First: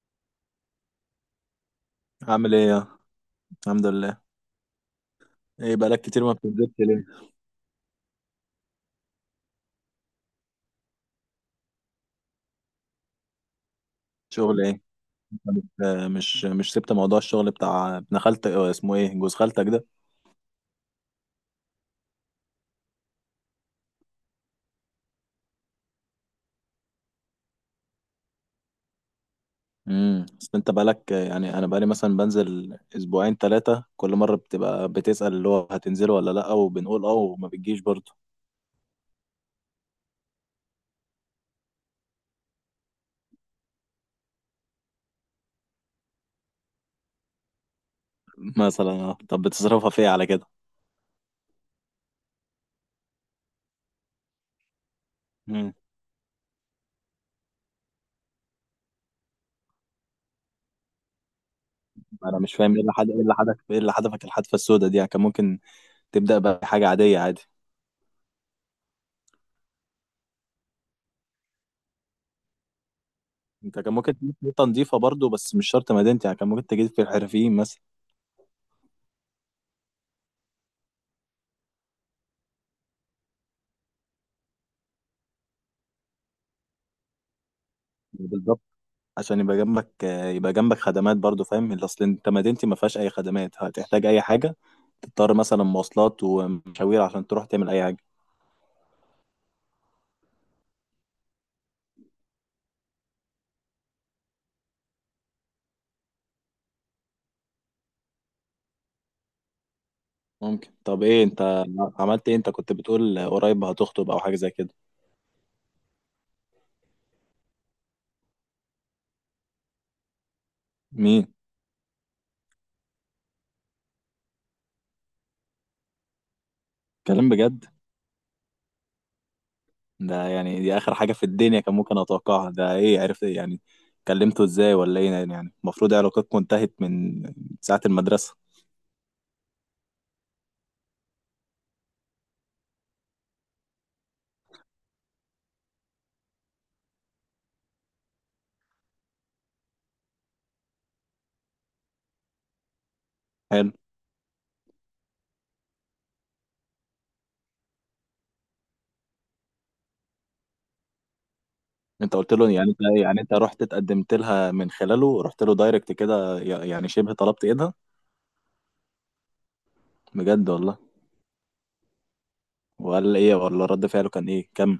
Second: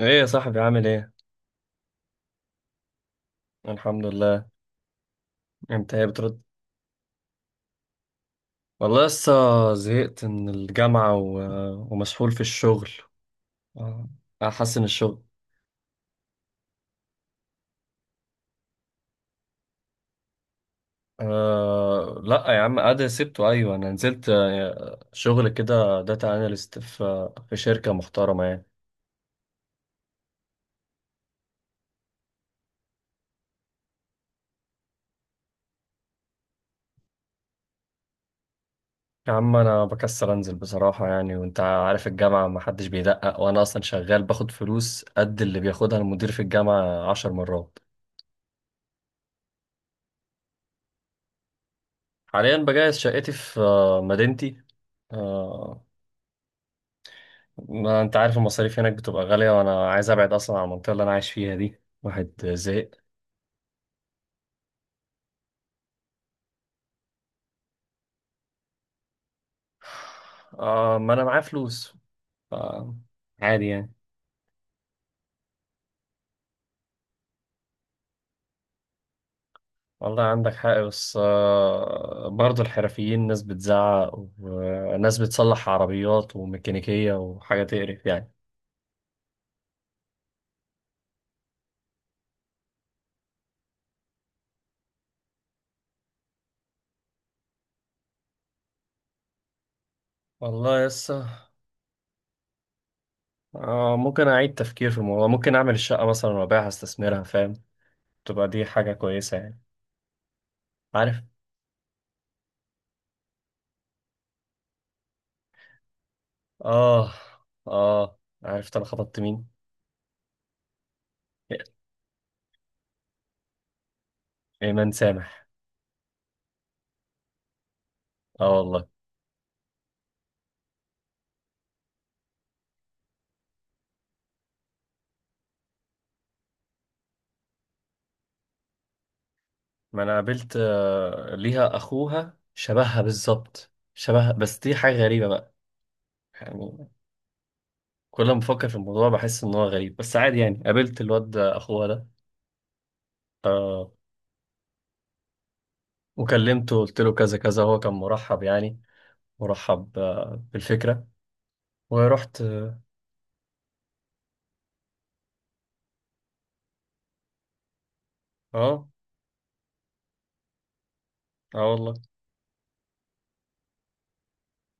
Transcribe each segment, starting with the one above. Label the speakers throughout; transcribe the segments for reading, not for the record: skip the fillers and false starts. Speaker 1: ايه يا صاحبي، عامل ايه؟
Speaker 2: عامل ايه يا. الحمد
Speaker 1: الحمد
Speaker 2: لله.
Speaker 1: لله.
Speaker 2: ايه
Speaker 1: انت
Speaker 2: بقالك
Speaker 1: ايه
Speaker 2: كتير ما
Speaker 1: بترد؟
Speaker 2: بتنزلش ليه؟
Speaker 1: والله لسه زهقت من الجامعة و ومسحول في الشغل. آه،
Speaker 2: شغل ايه؟
Speaker 1: احسن الشغل.
Speaker 2: انت مش سبت موضوع الشغل بتاع ابن خالتك، اسمه ايه جوز خالتك ده؟
Speaker 1: لا يا عم، ادي سبته، ايوه انا نزلت، شغل كده، داتا اناليست في شركة محترمة يعني.
Speaker 2: بس انت بقالك يعني انا بقالي مثلا بنزل اسبوعين 3، كل مرة بتبقى بتسأل اللي هو هتنزله ولا لا وبنقول اه وما بتجيش برضه.
Speaker 1: يا عم انا بكسل انزل بصراحة يعني، وانت عارف الجامعة محدش بيدقق، وانا اصلا شغال باخد فلوس قد اللي بياخدها المدير في الجامعة 10 مرات.
Speaker 2: مثلا طب بتصرفها في ايه على كده؟
Speaker 1: حاليا بجهز شقتي في مدينتي.
Speaker 2: امم.
Speaker 1: آه، ما انت عارف المصاريف هناك بتبقى غالية، وانا عايز ابعد اصلا عن المنطقة اللي انا عايش فيها دي، واحد
Speaker 2: انا مش فاهم، ايه
Speaker 1: زهق.
Speaker 2: اللي حد ايه اللي حدك ايه اللي حدفك الحدفة السوداء دي، يعني كان ممكن تبدأ بحاجة عادية، عادي.
Speaker 1: آه، ما انا معايا فلوس. آه، عادي
Speaker 2: انت كان
Speaker 1: يعني.
Speaker 2: ممكن تجيب نقطة نضيفة برضه، بس مش شرط مدينتي، يعني كان ممكن تجيب في الحرفيين مثلا.
Speaker 1: والله عندك حق، بس برضه الحرفيين ناس بتزعق وناس بتصلح عربيات وميكانيكية وحاجة تقرف يعني.
Speaker 2: بالظبط. عشان يبقى جنبك خدمات برضو، فاهم اللي اصل انت مدينتي ما فيهاش اي خدمات، هتحتاج اي حاجه تضطر مثلا مواصلات ومشاوير عشان تروح تعمل اي حاجه.
Speaker 1: والله لسه آه، ممكن اعيد تفكير في الموضوع، ممكن اعمل الشقة مثلا وابيعها، استثمرها فاهم، تبقى دي حاجة كويسة يعني.
Speaker 2: ممكن. طب ايه
Speaker 1: عارف.
Speaker 2: انت عملت ايه؟ انت كنت بتقول قريب هتخطب او حاجه زي كده.
Speaker 1: اه، اه، عرفت انا خطبت مين؟
Speaker 2: مين؟
Speaker 1: ايمان سامح.
Speaker 2: كلام بجد؟
Speaker 1: اه والله.
Speaker 2: ده يعني دي اخر حاجه في الدنيا كان ممكن اتوقعها، ده ايه عرفت ايه يعني؟ كلمته ازاي ولا ايه يعني؟ المفروض علاقتكم انتهت من ساعه المدرسه.
Speaker 1: ما انا قابلت ليها اخوها، شبهها بالظبط شبهها، بس دي حاجه غريبه بقى، يعني. كل ما بفكر في الموضوع بحس ان هو غريب، بس عادي يعني، قابلت الواد ده، اخوها ده،
Speaker 2: حلو.
Speaker 1: وكلمته، قلت له كذا كذا، هو كان مرحب يعني، مرحب بالفكره،
Speaker 2: انت قلت
Speaker 1: ورحت.
Speaker 2: له يعني انت يعني انت رحت اتقدمت لها من خلاله، رحت له دايركت كده، يعني شبه طلبت ايدها؟
Speaker 1: اه،
Speaker 2: بجد والله؟
Speaker 1: اه والله.
Speaker 2: وقال ايه ولا رد فعله كان ايه كم؟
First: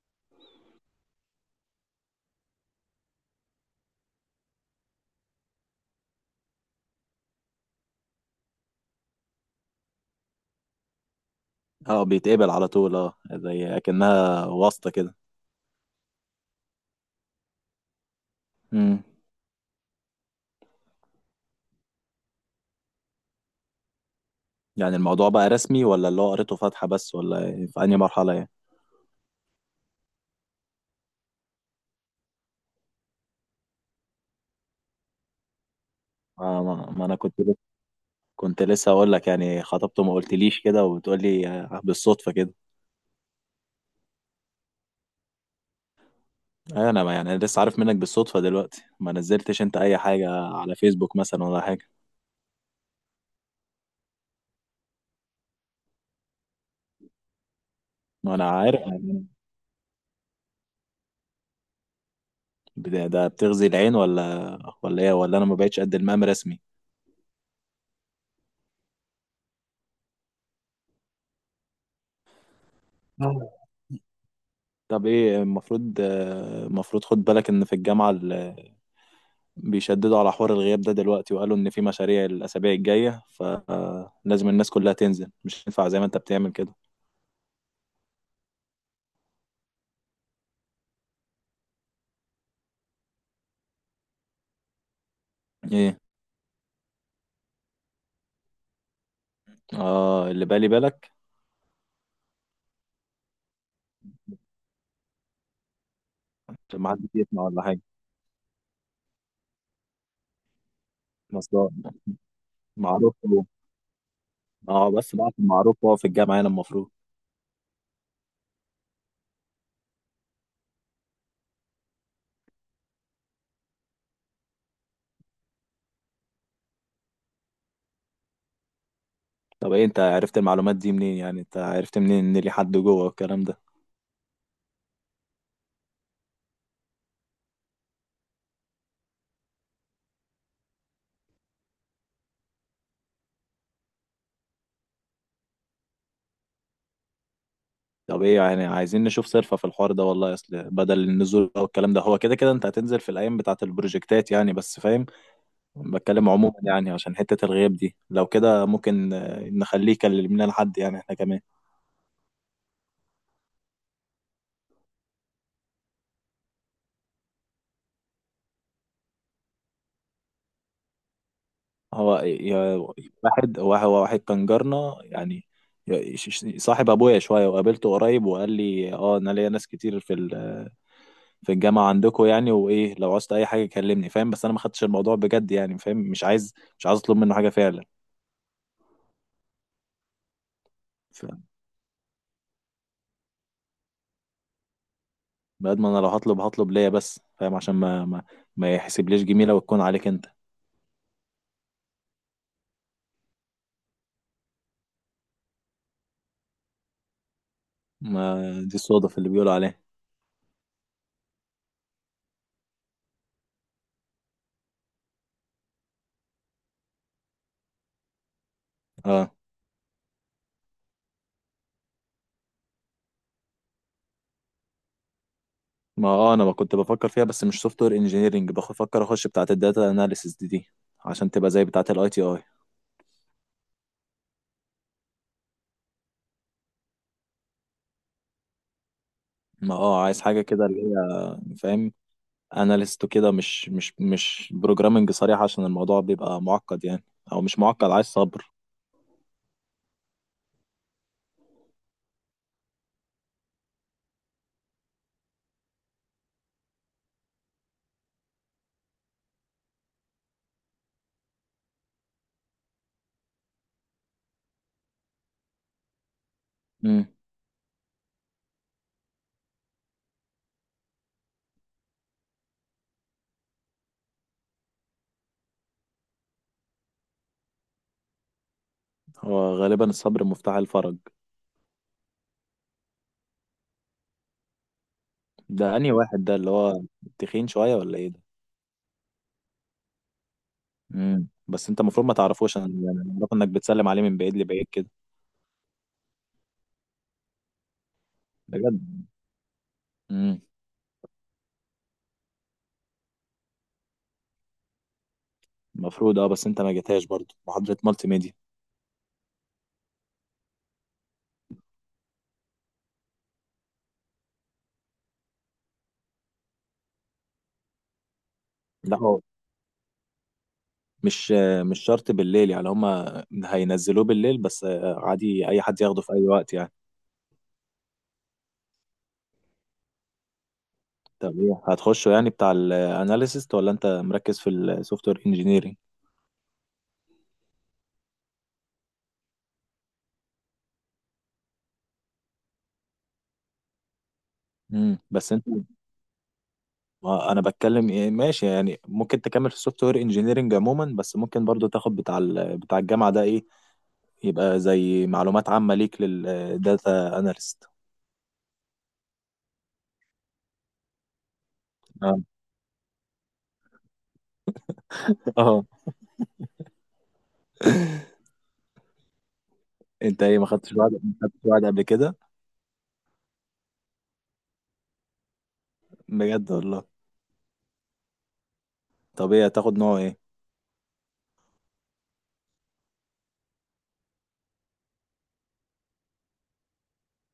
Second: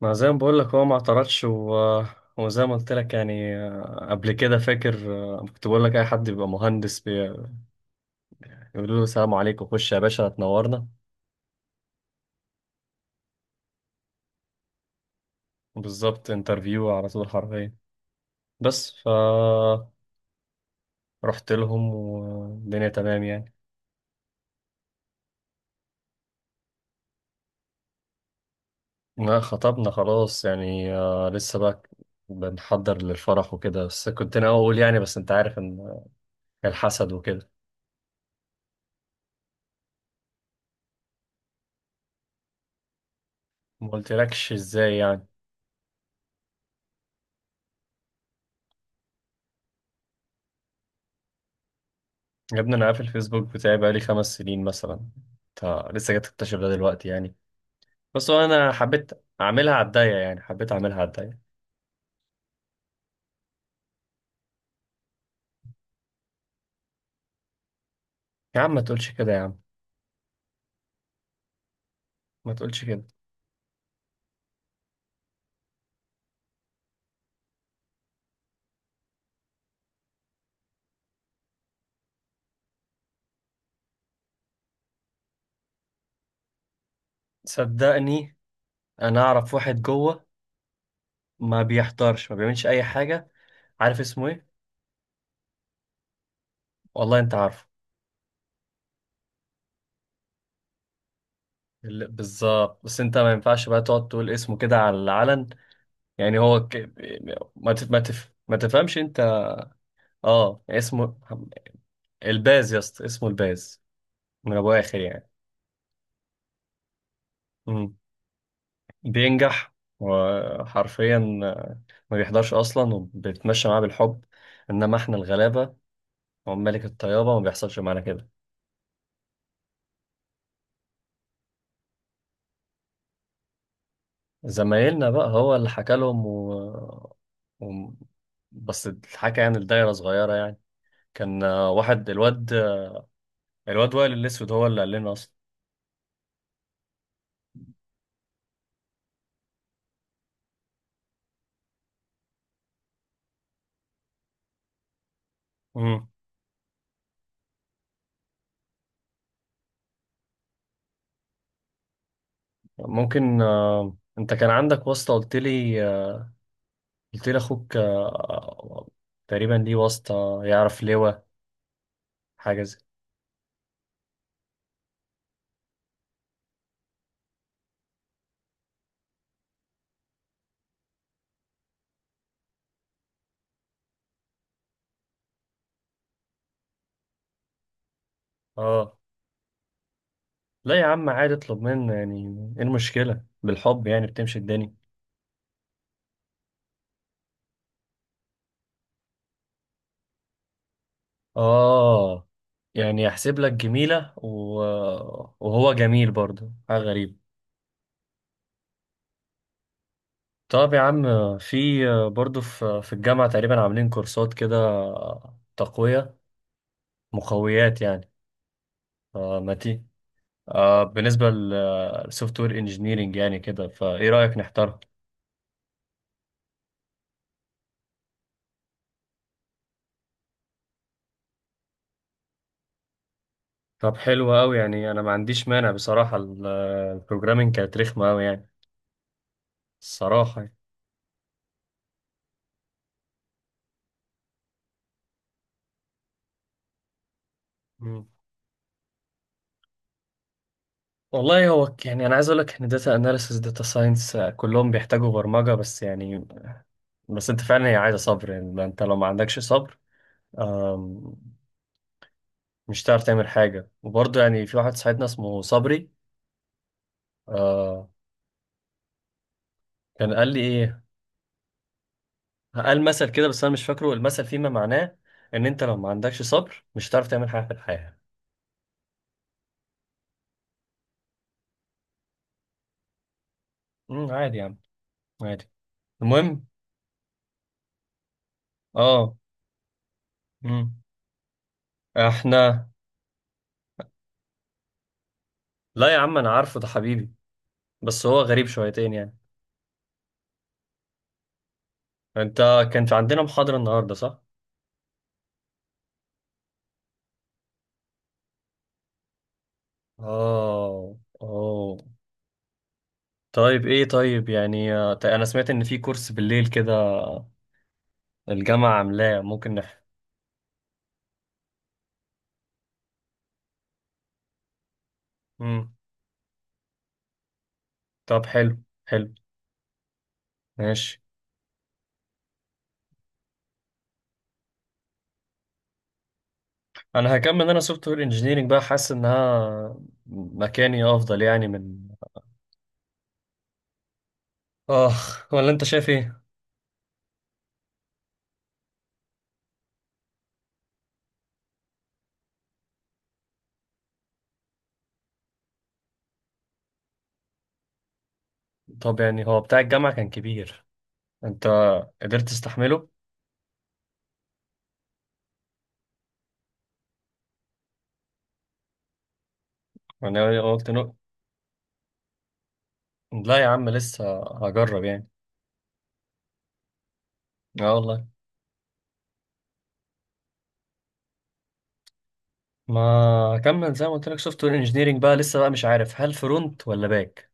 Speaker 1: ما زي ما بقول لك، هو ما اعترضش و وزي ما قلت لك يعني، قبل كده فاكر، كنت بقول لك اي حد بيبقى مهندس بيقولوا له السلام عليكم، خش يا باشا تنورنا.
Speaker 2: اه بيتقبل على طول، اه زي اكنها واسطة كده.
Speaker 1: بالظبط، انترفيو على طول حرفيا. بس
Speaker 2: امم.
Speaker 1: ف رحت لهم، والدنيا تمام يعني.
Speaker 2: يعني الموضوع بقى رسمي ولا اللي هو قريته فاتحة بس ولا ايه؟ في انهي مرحلة يعني؟
Speaker 1: ما خطبنا خلاص يعني، لسه بقى بنحضر للفرح وكده، بس كنت ناوي اقول يعني، بس انت عارف ان
Speaker 2: آه ما, ما
Speaker 1: الحسد
Speaker 2: انا كنت
Speaker 1: وكده.
Speaker 2: لسه كنت لسه اقول لك يعني خطبته ما قلتليش كده، وبتقول لي بالصدفة كده.
Speaker 1: ما قلتلكش ازاي يعني.
Speaker 2: ايوه انا ما يعني لسه عارف منك بالصدفة دلوقتي. ما نزلتش انت اي حاجة على فيسبوك مثلا ولا حاجة؟
Speaker 1: يا ابني انا قافل الفيسبوك بتاعي بقالي 5 سنين مثلا، انت لسه جاي تكتشف ده دلوقتي يعني؟ بس
Speaker 2: ما انا
Speaker 1: هو انا
Speaker 2: عارف.
Speaker 1: حبيت اعملها على الضيق يعني، حبيت اعملها على الضيق.
Speaker 2: ده بتغذي العين ولا ايه؟ ولا انا ما بقتش قد المقام رسمي؟
Speaker 1: يا عم ما تقولش كده، يا عم ما تقولش كده.
Speaker 2: طب ايه المفروض، المفروض خد بالك ان في الجامعة بيشددوا على حوار الغياب ده دلوقتي، وقالوا ان في مشاريع الاسابيع الجاية، فلازم الناس كلها تنزل، مش ينفع زي ما انت بتعمل كده.
Speaker 1: صدقني، انا اعرف واحد جوه، ما بيحضرش ما بيعملش اي حاجه. عارف اسمه ايه؟
Speaker 2: ايه؟
Speaker 1: والله انت عارفه.
Speaker 2: اه اللي بالي بالك.
Speaker 1: بالظبط، بس انت ما ينفعش بقى تقعد تقول اسمه كده على العلن، يعني هو
Speaker 2: عشان ما حدش يسمع ولا حاجة.
Speaker 1: ما تفهمش انت. اه، اسمه
Speaker 2: بس ده
Speaker 1: الباز يا اسطى،
Speaker 2: معروف
Speaker 1: اسمه
Speaker 2: هو.
Speaker 1: الباز، من ابو
Speaker 2: اه
Speaker 1: اخر
Speaker 2: بس
Speaker 1: يعني.
Speaker 2: بقى معروف هو في الجامعة هنا المفروض.
Speaker 1: مم. بينجح، وحرفيا ما بيحضرش اصلا، وبيتمشى معاه بالحب، انما احنا الغلابه وملك الطيابه ما بيحصلش معانا كده.
Speaker 2: طب ايه انت عرفت المعلومات دي منين؟ يعني انت عرفت منين ان لي حد جوه والكلام ده؟
Speaker 1: زمايلنا بقى هو اللي حكى لهم و و بس الحكى يعني، الدايرة صغيرة يعني. كان واحد الواد، الواد وائل الأسود هو اللي قال لنا أصلا.
Speaker 2: طب ايه يعني عايزين نشوف صرفة في الحوار ده والله، اصل بدل النزول او الكلام ده هو كده كده انت هتنزل في الايام بتاعة البروجكتات يعني، بس فاهم
Speaker 1: مم.
Speaker 2: بتكلم عموما يعني عشان حتة الغياب دي، لو كده ممكن نخليه يكلم لنا لحد يعني احنا كمان.
Speaker 1: ممكن، أنت كان عندك واسطة، قلت لي قلت لي أخوك تقريبا ليه واسطة يعرف لواء،
Speaker 2: هو
Speaker 1: حاجة
Speaker 2: يا-
Speaker 1: زي.
Speaker 2: واحد هو واحد كان جارنا يعني، صاحب ابويا شوية، وقابلته قريب وقال لي اه انا ليا ناس كتير في في الجامعة عندكم يعني، وايه لو عاوزت اي حاجة كلمني، فاهم بس انا ما خدتش الموضوع بجد يعني، فاهم مش عايز اطلب منه حاجة فعلا.
Speaker 1: آه لا يا عم، عادي اطلب منه يعني، إيه المشكلة؟ بالحب يعني بتمشي الدنيا.
Speaker 2: بعد ما انا لو هطلب هطلب ليا بس، فاهم عشان ما يحسبليش جميله وتكون عليك انت.
Speaker 1: آه، يعني يحسب لك جميلة و وهو جميل برضه، حاجة غريبة.
Speaker 2: ما دي الصدف اللي بيقولوا عليها.
Speaker 1: طب يا عم، في، برضه في الجامعة تقريبا عاملين كورسات كده، تقوية، مقويات يعني.
Speaker 2: اه.
Speaker 1: آه، ما تي آه، بالنسبة للسوفت وير انجينيرنج يعني كده، فايه رأيك نحتارها؟
Speaker 2: ما اه انا ما كنت بفكر فيها، بس مش سوفت وير انجينيرنج، بفكر اخش بتاعه الداتا اناليسيس دي عشان تبقى زي بتاعه الاي تي اي.
Speaker 1: طب حلو أوي، يعني أنا ما عنديش مانع بصراحة، البروجرامينج كانت رخمة أوي يعني،
Speaker 2: ما اه عايز حاجه
Speaker 1: الصراحة يعني.
Speaker 2: كده اللي هي فاهم، اناليست وكده، مش بروجرامنج صريح، عشان الموضوع بيبقى معقد يعني، او مش معقد، عايز
Speaker 1: مم.
Speaker 2: صبر.
Speaker 1: والله هو يعني أنا عايز أقول لك إن داتا أناليسيس، داتا ساينس كلهم بيحتاجوا برمجة بس يعني. بس أنت فعلا هي عايزة صبر يعني، ما أنت لو ما عندكش صبر مش هتعرف تعمل حاجة. وبرضه يعني في واحد صاحبنا اسمه صبري.
Speaker 2: امم.
Speaker 1: آه، كان قال لي ايه، قال مثل كده بس انا مش فاكره المثل، فيما معناه ان انت لو ما عندكش صبر مش هتعرف تعمل حاجة في الحياة.
Speaker 2: هو غالبا الصبر مفتاح الفرج.
Speaker 1: عادي يا عم، عادي.
Speaker 2: ده انهي واحد ده
Speaker 1: المهم.
Speaker 2: اللي هو تخين شويه ولا ايه ده؟
Speaker 1: اه، امم
Speaker 2: بس انت المفروض ما تعرفوش، انا
Speaker 1: احنا.
Speaker 2: يعني أنا اعرف انك بتسلم عليه من بعيد لبعيد كده.
Speaker 1: لا يا عم، انا عارفه، ده حبيبي، بس هو غريب شويتين
Speaker 2: بجد.
Speaker 1: يعني.
Speaker 2: امم.
Speaker 1: انت، كان في عندنا محاضرة النهاردة صح؟
Speaker 2: المفروض اه، بس انت ما جيتهاش برضه محاضرة مالتي ميديا.
Speaker 1: اه، اه، طيب ايه، طيب يعني طيب انا سمعت ان في كورس بالليل كده الجامعة
Speaker 2: لا هو
Speaker 1: عاملاه، ممكن
Speaker 2: مش شرط بالليل يعني، هما هينزلوه بالليل بس، عادي اي
Speaker 1: مم.
Speaker 2: حد ياخده في اي وقت يعني.
Speaker 1: طب حلو، حلو، ماشي.
Speaker 2: طب ايه هتخشه يعني بتاع الاناليسيست ولا انت مركز في السوفت وير انجينيرنج؟
Speaker 1: انا هكمل، انا سوفت وير انجينيرنج بقى، حاسس انها مكاني افضل يعني من، اخ،
Speaker 2: بس انت،
Speaker 1: ولا انت شايف ايه؟
Speaker 2: ما انا بتكلم ايه ماشي يعني، ممكن تكمل في السوفت وير انجينيرنج عموما، بس ممكن برضو تاخد بتاع بتاع الجامعة ده ايه، يبقى زي معلومات عامة ليك للداتا اناليست.
Speaker 1: طب يعني هو بتاع الجامعة كان كبير، انت
Speaker 2: اه.
Speaker 1: قدرت تستحمله؟
Speaker 2: اه. انت ايه
Speaker 1: انا قلت نو،
Speaker 2: ما خدتش وعد قبل كده؟
Speaker 1: لا يا عم لسه هجرب يعني.
Speaker 2: بجد والله؟
Speaker 1: اه والله.
Speaker 2: طب ايه هتاخد نوع ايه؟
Speaker 1: ما هكمل زي ما قلت لك، سوفت وير انجينيرنج بقى، لسه بقى مش عارف هل فرونت ولا باك،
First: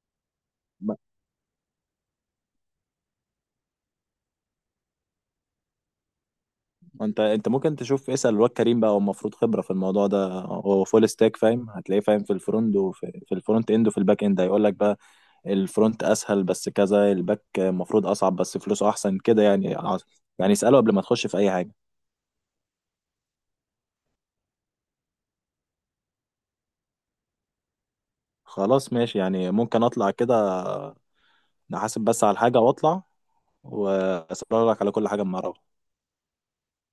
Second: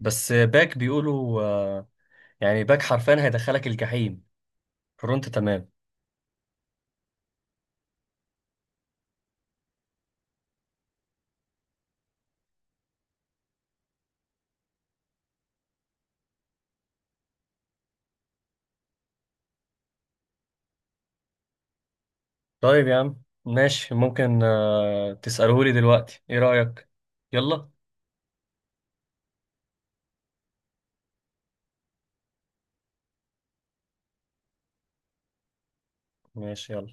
Speaker 1: بس باك
Speaker 2: ما-
Speaker 1: بيقولوا يعني باك حرفيا هيدخلك الجحيم، فرونت تمام.
Speaker 2: ما انت ممكن تشوف اسأل الواد كريم بقى، هو المفروض خبرة في الموضوع ده، هو فول ستاك فاهم، هتلاقيه فاهم في الفرونت، وفي الفرونت اند وفي الباك اند، هيقول لك بقى الفرونت اسهل بس كذا، الباك المفروض اصعب بس فلوسه احسن كده يعني. يعني اسأله قبل ما تخش في اي حاجة.
Speaker 1: طيب يا عم ماشي، ممكن تسألهولي دلوقتي، ايه رأيك؟ يلا.
Speaker 2: خلاص ماشي يعني، ممكن اطلع كده، نحاسب بس على الحاجة واطلع، وأسرارك على كل حاجة أما أعرفها.
Speaker 1: ماشي يلا.